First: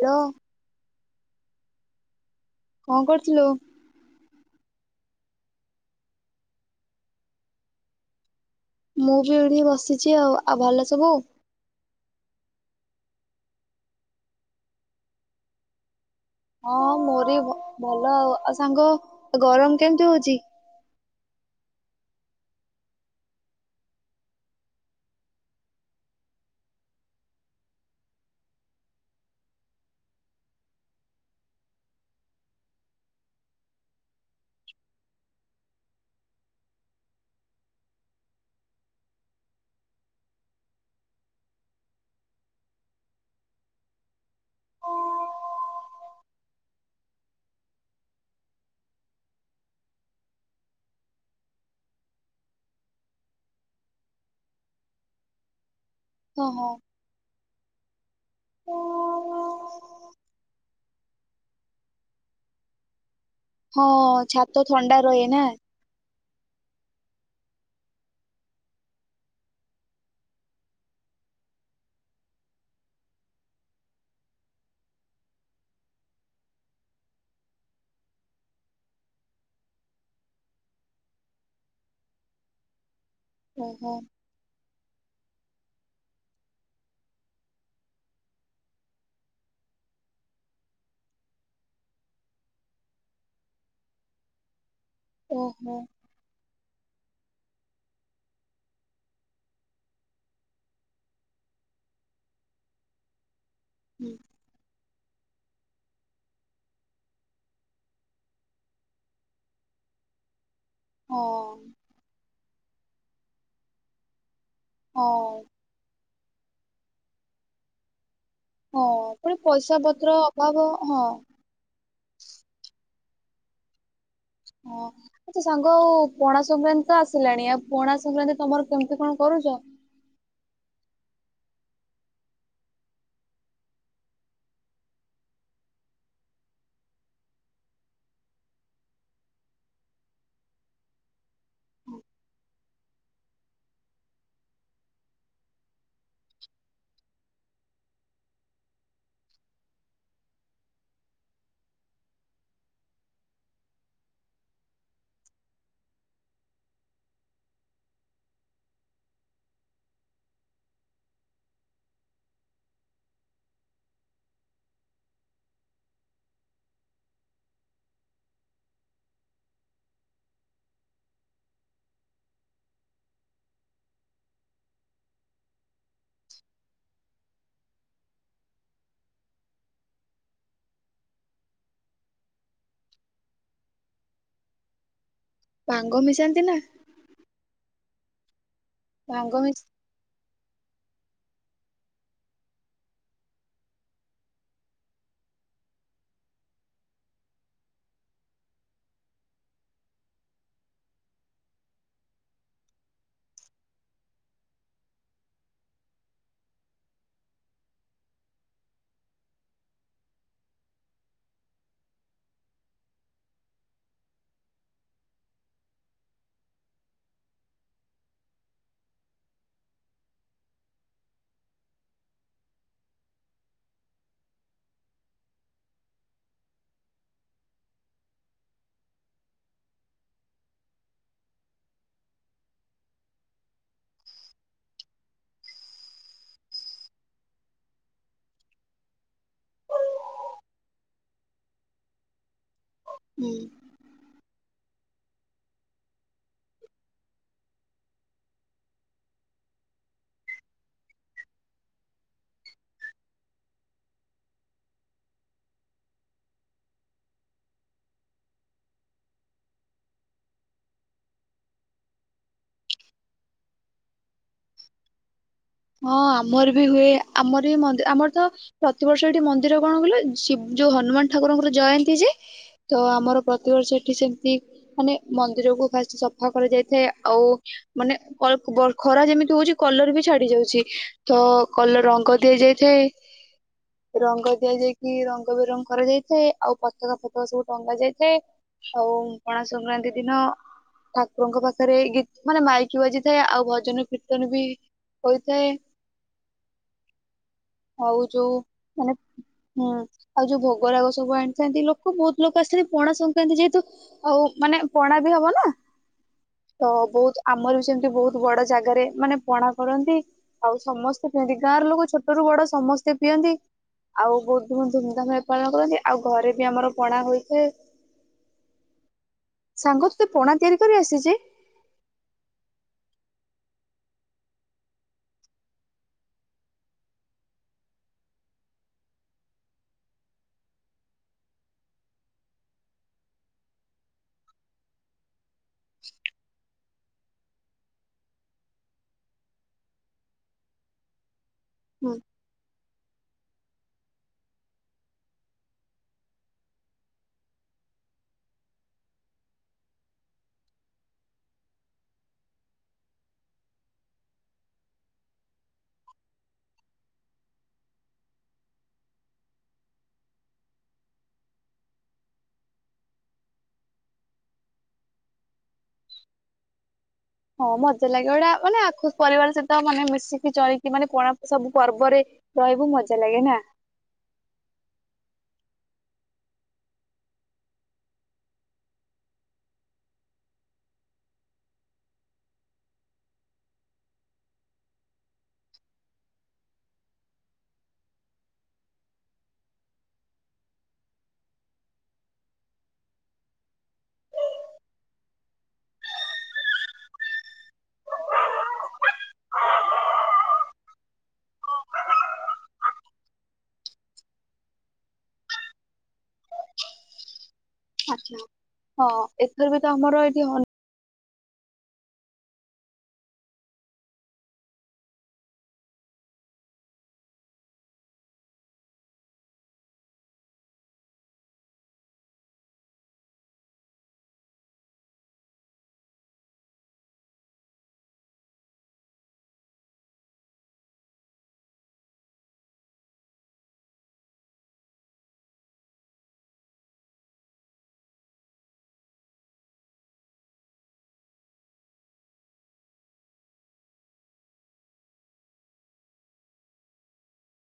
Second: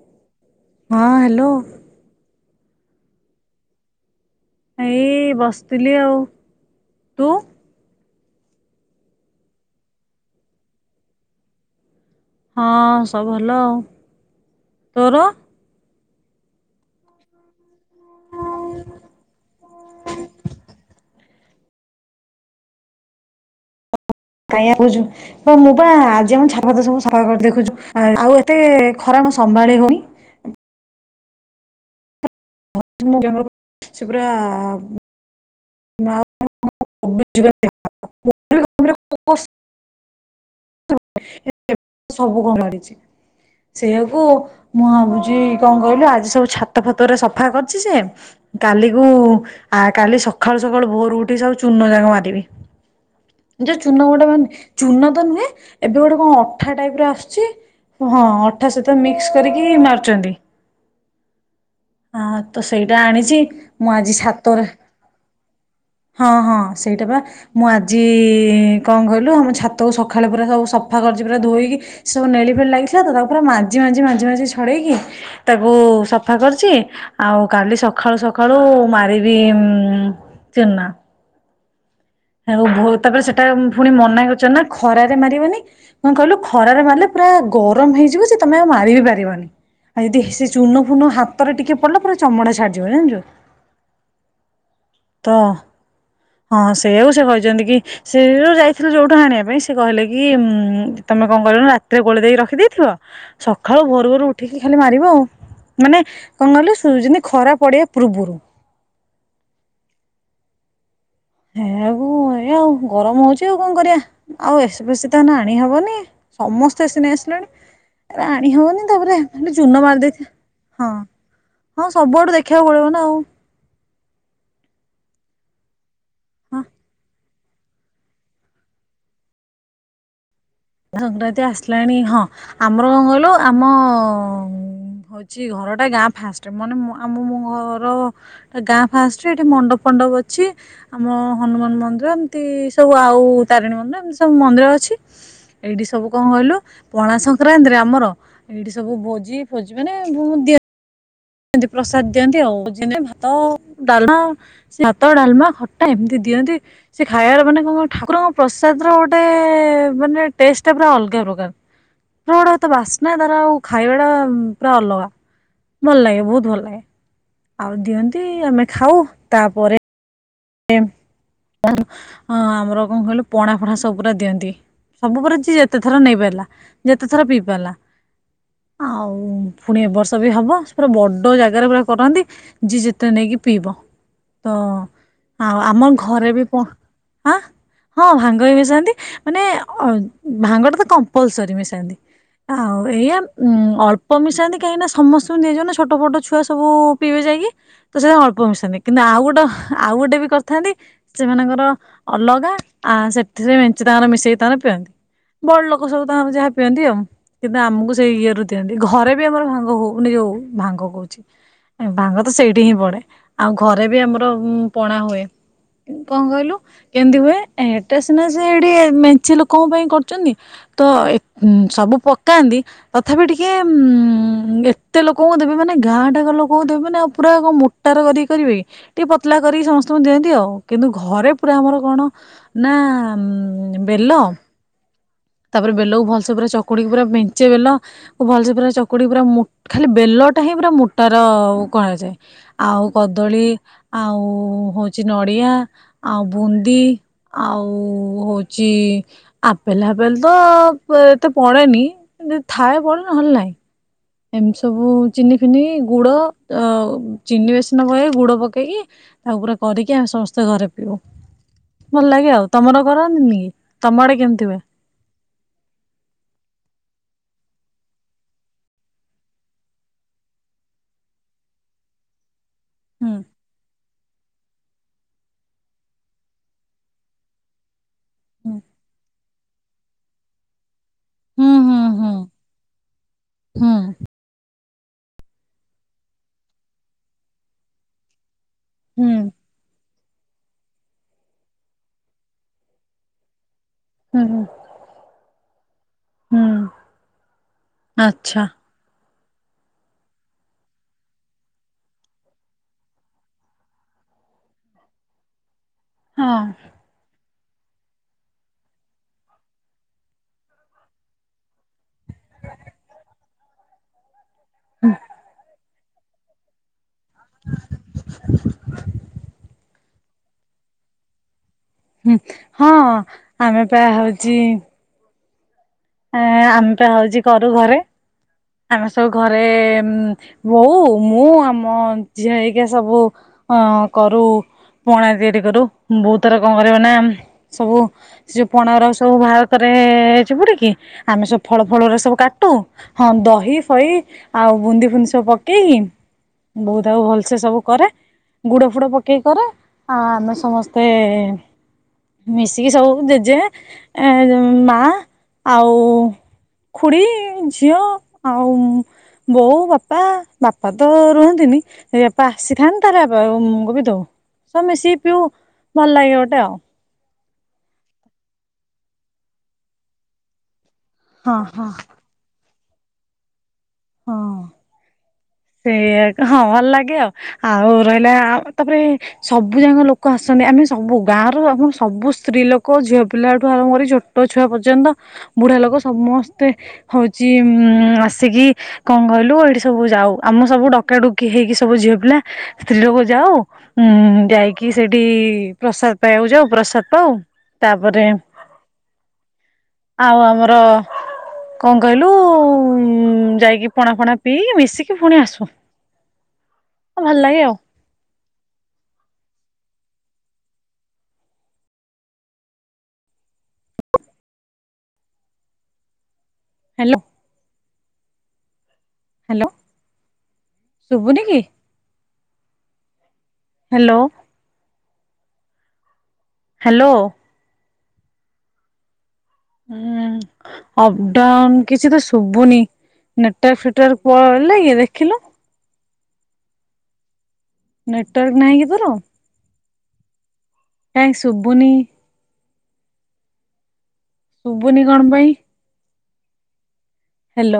Hello ହଁ hello. କଣ କରୁଥୁଲୁ? ଏଇ ବସିଥିଲି ଆଉ, ତୁ? ମୁଁ ବି ଏଇଠି ବସିଛି ଆଉ, ଆଉ ଭଲ ସବୁ? ହଁ ସବୁ ଭଲ, ତୋର? ହଁ ମୋର ବି ଭ ଭଲ ଆଉ ଆଉ ସାଙ୍ଗ ଗରମ କେମିତି ହଉଚି? କାଇଁ ଆଉ କହୁଛୁ ହଁ ମୁଁ ପା ଆଜି ଆମ ଛାତ ଫାତ ସବୁ ସଫା କରି ଦେଖୁଛୁ, ଆଉ ଏତେ ଖରା ମା-ସମ୍ଭାଳି ହଉନି। ଉଁ [unintelligible] ସେ ପୁରା [inaudible] ସବୁକୁ ମାଡିଛି, ସେଇଆ କୁ ମୁଁ ଭାବୁଚି କଣ କହିଲୁ ଆଜି ସବୁ ଛାତ ଫାତ ରେ ସଫା କରିଛି ସେ କାଲି କୁ ଆ କାଲି ସ ଖାଳୁ ସକାଳୁ ଭୋରୁ ଉଠି ସବୁ ଚୂନ ଯାକ ମାରିଦେବି, ଯୋଉ ଚୂନ ଗୋଟେ ବାହାରିନି ଚୂନ ତ ନୁହେଁ ଏବେ ଗୋଟେ କଣ ହଁ ଅଠା ଟାଇପ୍ ର ଆସୁଛି ହଁ ଅଠା ସହିତ ମିକ୍ସ ହଁ କରିକି ମାରୁଚନ୍ତି। ହଁ ତ ସେଇଟା ଆଣି ହଁ ଛାତ ଥଣ୍ଡା ରହେ ନା। ହଁ ହଁ ସେଇଟା ବା ମୁଁ ଆଜି କଣ କହିଲୁ ଆମ ଛାତକୁ ସଖାଳେ ପୁରା ସବୁ ସଫା କରିଚି, ପୁରା ଧୋଇକି ସେ ସବୁ ନେଳି ଫେଳି ଲାଗିଥିଲା ତ ତାକୁ ପୁରା ମାଜି ମାଜି ମାଜି ମାଜି ଛଡେଇକି ତାକୁ ସଫା କରିଛି, ଆଉ କାଲି ସଖାଳୁ ସଖାଳୁ ମାରିବି ଉଁ ଚୂନ। ଆଉ [unintelligible] ତାପରେ ସେଟା ଫୁଣି ଓହୋ ମନା କରିଚନ୍ତି ନା ଖରାରେ ମାରିବନି। କଣ କହିଲୁ ଖରାରେ ମାରିଲେ ପୁରା ଗରମ ହେଇଯିବ ସେ ତୋମେ ଆଉ ମାରିବିି ପାରିବନି, ଆଉ ଯଦି ସେ ଚୁନ ଫୁନ ହାତରେ ଟିକେ ପଡିଲା ପୁରା ଚମଡ଼ା ଛାଡିଯିବ ଜାଣିଚୁ। ତ ଓହୋ। ହଁ ହେଉ ସେ କହିଚନ୍ତି କି ସେ ଯୋଉ ଯାଇଥିଲି ଯୋଉଠୁ ଆଣିବା ପାଇଁ ସେ କହିଲେ କି ଉଁ ତୋମେ କଣ କରିବନା ରାତିରେ ଗୋଳେଇ ଦେଇକି ରଖିଦେଇଥିବ ସଖାଳୁ ଭୋରୁ ହୁଁ ଭୋରୁ ଉଠିକି ଖାଲି ମାରିବ ଆଉ। ମାନେ କଣ କହିଲୁ ସୁ-ଯେମିତି ଖରା ପଡ଼ିବା ପୂର୍ବରୁ। ହଁ ହେୟାକୁ ଏଇଆ ଆଉ ଗରମ ହଉଛି ଆଉ କଣ କରିବା। ଆଉ ଏସି ପେଶି ତ ଏଇନା ହଁ ଆଣି ହବନି। ସମସ୍ତେ ଏସିି ନେଇ ଆସିଲେଣି। ଏରା ଆଣି ହବନି ହଁ ତାପରେ ପୁଣି ଚୂନ ପଇସା ମାରି ପତ୍ର ଦେଇଥିବା ଅଭାବ ହଁ ହଁ ସବୁଆଡୁ ଦେଖିବାକୁ ପଡିବ ନା। ହଁ ଆଚ୍ଛା ସାଙ୍ଗ ପଣା ହଁ। ସଂକ୍ରାନ୍ତି ତ ଆସିଲାଣି ଆଉ ପଣା ସଂକ୍ରାନ୍ତି ତୋମର କେମତି କଣ କରୁଚ? ସଂକ୍ରାନ୍ତି ଆସିଲାଣି ହଁ ଆମର କଣ କହିଲୁ ଆମ ହଉଛି ଘରଟା ଗାଁ ଫାଷ୍ଟରେ ମାନେ ଆମ ମୋ ଘର ଟା ଗାଁ ଫାଷ୍ଟରେ ଏଠି ମଣ୍ଡପ ଫଣ୍ଡପ ଅଛି, ଆମ ହନୁମାନ ମନ୍ଦିର ଏମିତି ସବୁ ଆଉ ତାରିଣୀ ମନ୍ଦିର ଏମିତି ସବୁ ମନ୍ଦିର ଅଛି। ଏଇଠି ସବୁ କଣ କହିଲୁ ପଣା ସଂକ୍ରାନ୍ତିରେ ଆମର ଏଇଠି ସବୁ ଭୋଜି ଫୋଜି ମାନେ ଭୁଭୁ ଦି ନ୍ତି ପ୍ରସାଦ ଦିଅନ୍ତି ଆଉ ଯେମିତି ଭାତ ଡାଲମା ଭାତ ଡାଲମା ଖଟା ଏମିତି ଦିଅନ୍ତି, ସେ ଖାଇବାର ମାନେ କଣ କହ ଠାକୁରଙ୍କ ପ୍ରସାଦର ଗୋଟେ ମାନେ ଟେଷ୍ଟ ଟା ପୁରା ଅଲଗା ପ୍ରକାର, ଭୋଗଟା ଏତେ ବାସ୍ନା ତାର ଆଉ ଖାଇବା ଟା ପୁରା ଅଲଗା, ଭଲ ଲାଗେ। ବହୁତ ଭଲ ଲାଗେ, ଆଉ ଦିଅନ୍ତି ଆମେ ଖାଉ, ତାପରେ ଏ- [inaudible] ଅଁ, ଆମର କଣ କହିଲୁ ପଣା ଫଣା ସବୁ ପୁରା ଦିଅନ୍ତି, ସବୁ ପୁରା ଯିଏ ଯେତେ ଥର ନେଇ ପାରିଲା, ଯେତେ ଥର ପିଇ ପାରିଲା, ଆଉ ପୁଣି ଏ ବର୍ଷ ବି ହବ, ପୁରା ବଡ ଜାଗାରେ ପୁରା କରନ୍ତି ଯିଏ ଯେତେ ନେଇକି ପିଇବ, ତ ଆଉ ଆମ ଭାଙ୍ଗ ଘରେ ମିଶାନ୍ତି ବି ନା। ପ- ଆଁ, ହଁ ଭାଙ୍ଗ ହି ମିସ୍ ଯାଆନ୍ତି ଭାଙ୍ଗ ମାନେ ମିଶା ଅ ଭାଙ୍ଗ ଟା ତ କମ୍ପଲସରି ମିଶାନ୍ତି। ଆଉ ଏଇଆା ଉ ଅଳ୍ପ ମିଶାନ୍ତି କାହିଁକିନା ସମସ୍ତଙ୍କୁ ଦିଆଯିବ ନା ଛୋଟ ପୋଟ ଛୁଆ ସବୁ ପିଇବେ ଯାଇକି ତ ସେ ଅଳ୍ପ ମିଶାନ୍ତି। କିନ୍ତୁ ଆଉ ଗୋଟେ ହ ଆଉ ଗୋଟେ ବି କରିଥାନ୍ତି ସେମାନଙ୍କର ଅଲଗା ଆ ସେଥିରେ ମେଞ୍ଚେ ତାଙ୍କର ମିଶେଇ ତାଙ୍କର ପିଅନ୍ତି। ବଡ଼ ଲୋକ ସବୁ ତାଙ୍କର ଯାହା ପିଅନ୍ତି ଆଉ। କିନ୍ତୁ ଆମକୁ ସେଇ ଇଏରୁୁ ଦିଅନ୍ତି। ଘରେ ବି ଆମର ଭାଙ୍ଗ ହଉନି ଯୋଉ ଭାଙ୍ଗ କହୁଛି ଭାଙ୍ଗ ତ ସେଇଠି ହିଁ ପଡ଼େ ଆଉ ଘରେ ବି ଆମର ଉ ପଣା ହୁଏ। କଣ କହିଲୁ କେମିତି ହୁଏ। ଏଟା ସିନା ସେ ଏଠି ମେଞ୍ଚେ ଲୋକଙ୍କ ପାଇଁ କରୁଛନ୍ତି। ତ ଏ ହୁମ ସବୁ ପକାନ୍ତି ତଥାପି ଟିକେ ଉ-ଉ-ଉ ଏତେ ଲୋକଙ୍କୁ ଦେବେ ମାନେ ଗାଁଟାକ ଲୋକଙ୍କୁ ଦେବେ ମାନେ ଆଉ ପୁରା କଣ ମୋଟାର କରିକି କରିବେ କି ଟିକେ ପତଲା କରିକି ସମସ୍ତ ତମ ଦିଅନ୍ତି ଆଉ କିନ୍ତୁ ଘରେ ପୁରା ଆମର କଣ ନା ଆ ବେଲ ତାପରେ ବେଲକୁ ଭଲସେ ପୁରା ଚକୁଡିକି ପୁରା ମେଞ୍ଚେ ବେଲ କୁ ଭଲସେ ପୁରା ଚକୁଡି ପୁରା ମୋ ଖାଲି ବେଲ ଟା ହିଁ ପୁରା ମୋଟାର ଅ-ଅ-ଅ କରାଯାଏ। ଆଉ ହୁଁ କଦଳୀ ଆଉ ଉ-ଉ ହଉଛି ନଡ଼ିଆ, ଆଉ ବୁନ୍ଦି, ଆଉ ଉ-ଉ-ଉ ହଉଛି ଆପେଲା ପଲ ତ ଏତେ ପଡେନି ଯଦି ଥାଏ ପଡେ ନ ହେଲେ ନାହିଁ। ଏମିତି ସବୁ ଚିନି ଫିନି ଗୁଡ ଅ ଚିନିରେ ସିନା ପ ଗୁଡ ପକେଇକି ତା ଉପରେ କରିକି ଆ ସମସ୍ତେ ଘରେ ପିଉ। ଭଲ ଲାଗେ ଆଉ ତମର କରନ୍ତିନି କି। ତମ ଆଡେ କେମିତି ହୁଏ। ହଁ ଆମର ବି ହୁଏ। ଆମର ବି ମଦି ଆମର ତ ପ୍ରତିବର୍ଷ ଏଠି ମନ୍ଦିର କଣ କହିଲ ଶିବ୍ ଯୋଉ ହନୁମାନ ଠାକୁରଙ୍କର ଜୟନ୍ତୀ ଯେ ତ ଆମର ହୁଁ ପ୍ରତିବର୍ଷ ଏଠି ସେମତି ମାନେ ମନ୍ଦିର କୁ ଫାଷ୍ଟ୍ ସଫା କରାଯାଇଥାଏ। ଆଉ ମାନେ ଅ ବ ଖରା ଯେମିତି ହଉଛି କଲର ବି ଛାଡି ଯାଉଛି। ଛି ତ ହୁଁ କଲର ହୁଁ ହୁଁ ରଙ୍ଗ ଦିଆ ଯାଇଥାଏ। ହୁଁ ରଙ୍ଗ ଦିଆଯାଇକି ରଙ୍ଗ ବିରଙ୍ଗ କରାଯାଇଥାଏ। ଆଉ ପତକା ଫତକା ସବୁ ଟଙ୍ଗା ଯାଇଥାଏ। ଆଉ ହୁଁ ପଣା ସଂକ୍ରାନ୍ତି ଦିନ ଠାକୁରଙ୍କ ପାଖରେ ଗୀତ୍ ମାନେ ମାଇକି ବାଜିଥାଏ ଆଉ ଭଜନ ହୁଁ କୀର୍ତ୍ତନ ହୁଁ ବି ସେ ହୁଁ। ଆଉ ଯୋଉ ଆଚ୍ଛା ମାନେ ହୁଁ ଆଉ ଯୋଉ ଭୋଗରାଗ ସବୁ ଆଣିଥାନ୍ତି ଲୋକ ବହୁତ ଲୋକ ଆସିଥାନ୍ତି ପଣା ସଂକ୍ରାନ୍ତି ଯେହେତୁ ଆଉ ମାନେ ପଣା ବି ହବ ନା। ହଁ ତ ବହୁତ ଆମର ବି ସେମିତି ବହୁତ ବଡ ଜାଗାରେ ମାନେ ପଣା କରନ୍ ନ୍ତି ଆଉ ସମସ୍ତେ ପିଅନ୍ତି। ଗାଁ ର ଲୋକ ଛୋଟ ରୁ ବଡ ସମସ୍ତେ ପିଅନ୍ତି। ଆଉ ବହୁ ଧୁମଧାମରେ ପାଳନ କରନ୍ତି ଆଉ ଘରେ ବି ଆମର ପଣା ହୋଇଥାଏ। ସାଙ୍ଗ ତୋତେ ପଣା ତିଆରି କରି ଆସିଚି? ହୁଁ ହଁ ଆମେ ପା ହଉଛି। ଏ-ଏ ଆମେ ପା ହଉଛି କରୁ ଘରେ। ଆମେ ସବୁ ଘରେ ଏ-ଏ ବୋଉ, ମୁଁ, ଆମ ଝିଅ ହେରିକା ସବୁ ଅ କରୁ ପଣା ତିଆରି କରୁ। ବୋଉ ତାର କଣ କରିବ ନା ସବୁ ସେ ଯୋଉ ପଣାର ସବୁ ବାହାର କରେ ଚିପୁଡ଼ିକି ଆମେ ସବୁ ଫଳ ହୁଁ ଫଳରେ ସବୁ କାଟୁ ହଁ ଦହି ଫହି ଆଉ ବୁନ୍ଦି ଫୁନ୍ଦି ସବୁ ପକେଇକି ବୋଉ ତାକୁ ଆଉ ଭଲସେ ସବୁ କରେ, ଗୁଡ଼ ଫୁଡ଼ ପକେଇ କରେ। ଆ ଆମେ ସମସ୍ତେ ଏ-ଏ ମିଶିକି ସବୁ ଜେଜେ ଏ ଯ ମା ଆଉ ଖୁଡ଼ି ଝିଅ ଆଉ ବୋଉ, ବାପା। ବାପା ତ ରୁହନ୍ତିନି ସେ ବାପା ଆସିଥାନନ୍ତି ତାର ବାପା ମୁ କ ବି ଦଉ। ସବୁ ମିଶିକି ପିଉ ଭଲ ଲାଗେ ଗୋଟେ ଆ ହଁ ମଜା ଲାଗେ ଗୋଟେ ମାନେ ଆଖୁ ପରିବାର ସହିତ ମାନେ ମିଶିକି ଚଳିକି ସେ ମାନେ କୋଣାକ ହଁ ସବୁ ହଁ ପର୍ବରେ ରହିବୁ ମଜା ଲାଗେ ନା। ହଁ ସେଇଆା ହଁ ଭଲ ଲାଗେ ଆଉ ଆଉ ରହିଲା ତାପରେ ସବୁ ଯାକ ଲୋକ ଆସନ୍ତି ଆମେ ସବୁ ଗାଁର ଆମ ସବୁ ସ୍ତ୍ରୀ ଲୋକ ଝିଅ ପିଲାଠୁ ଆରମ୍ଭ କରି ଛୋଟ ଛୁଆ ପର୍ଯ୍ୟନ୍ତ ବୁଢା ଲୋକ ସମସ୍ତେ ହଉଛି ଉ ଆସିକି କଣ କହିଲୁ ଏଇଠି ସବୁ ଯାଉ ଆମ ସବୁ ଡକାଡୁକି ହେଇକି ସବୁ ଝିଅ ପିଲା ସ୍ତ୍ରୀ ଲୋକ ଯାଉ ଉ ଯାଇକି ସେଇଠି ପ୍ରସାଦ ପାଇବାକୁ ଯାଉ ପ୍ରସାଦ ପାଉ ତାପରେ ଆଉ ଆମର କଣ କହିଲୁ ଉ ଯାଇକି ପଣା ଫଣା ପିଇ ମିଶିକି ପୁଣି ଆସୁ ହ ଭଲ ଲାଗେ ଆଉ ଆଛା ହଁ ଏଥର ବି ତ ଆମର ଏଇଠି ହ ହ୍ୟାଲୋ ହ୍ୟାଲୋ ଶୁଭୁନି କି? ହ୍ୟାଲୋ। ହ୍ୟାଲୋ। ହଁ ଅପଡାଉନ କିଛି ତ ଶୁଭୁନି ନେଟୱର୍କ ଫେଟ୍ୱାର୍କ ଦେଖିଲୁ ନେଟୱର୍କ ନାହିଁ କି ତୋର କାଇଁ ସୁଭୁନି? ଶୁବୁନି କଣ ପାଇଁ ହ୍ୟାଲୋ।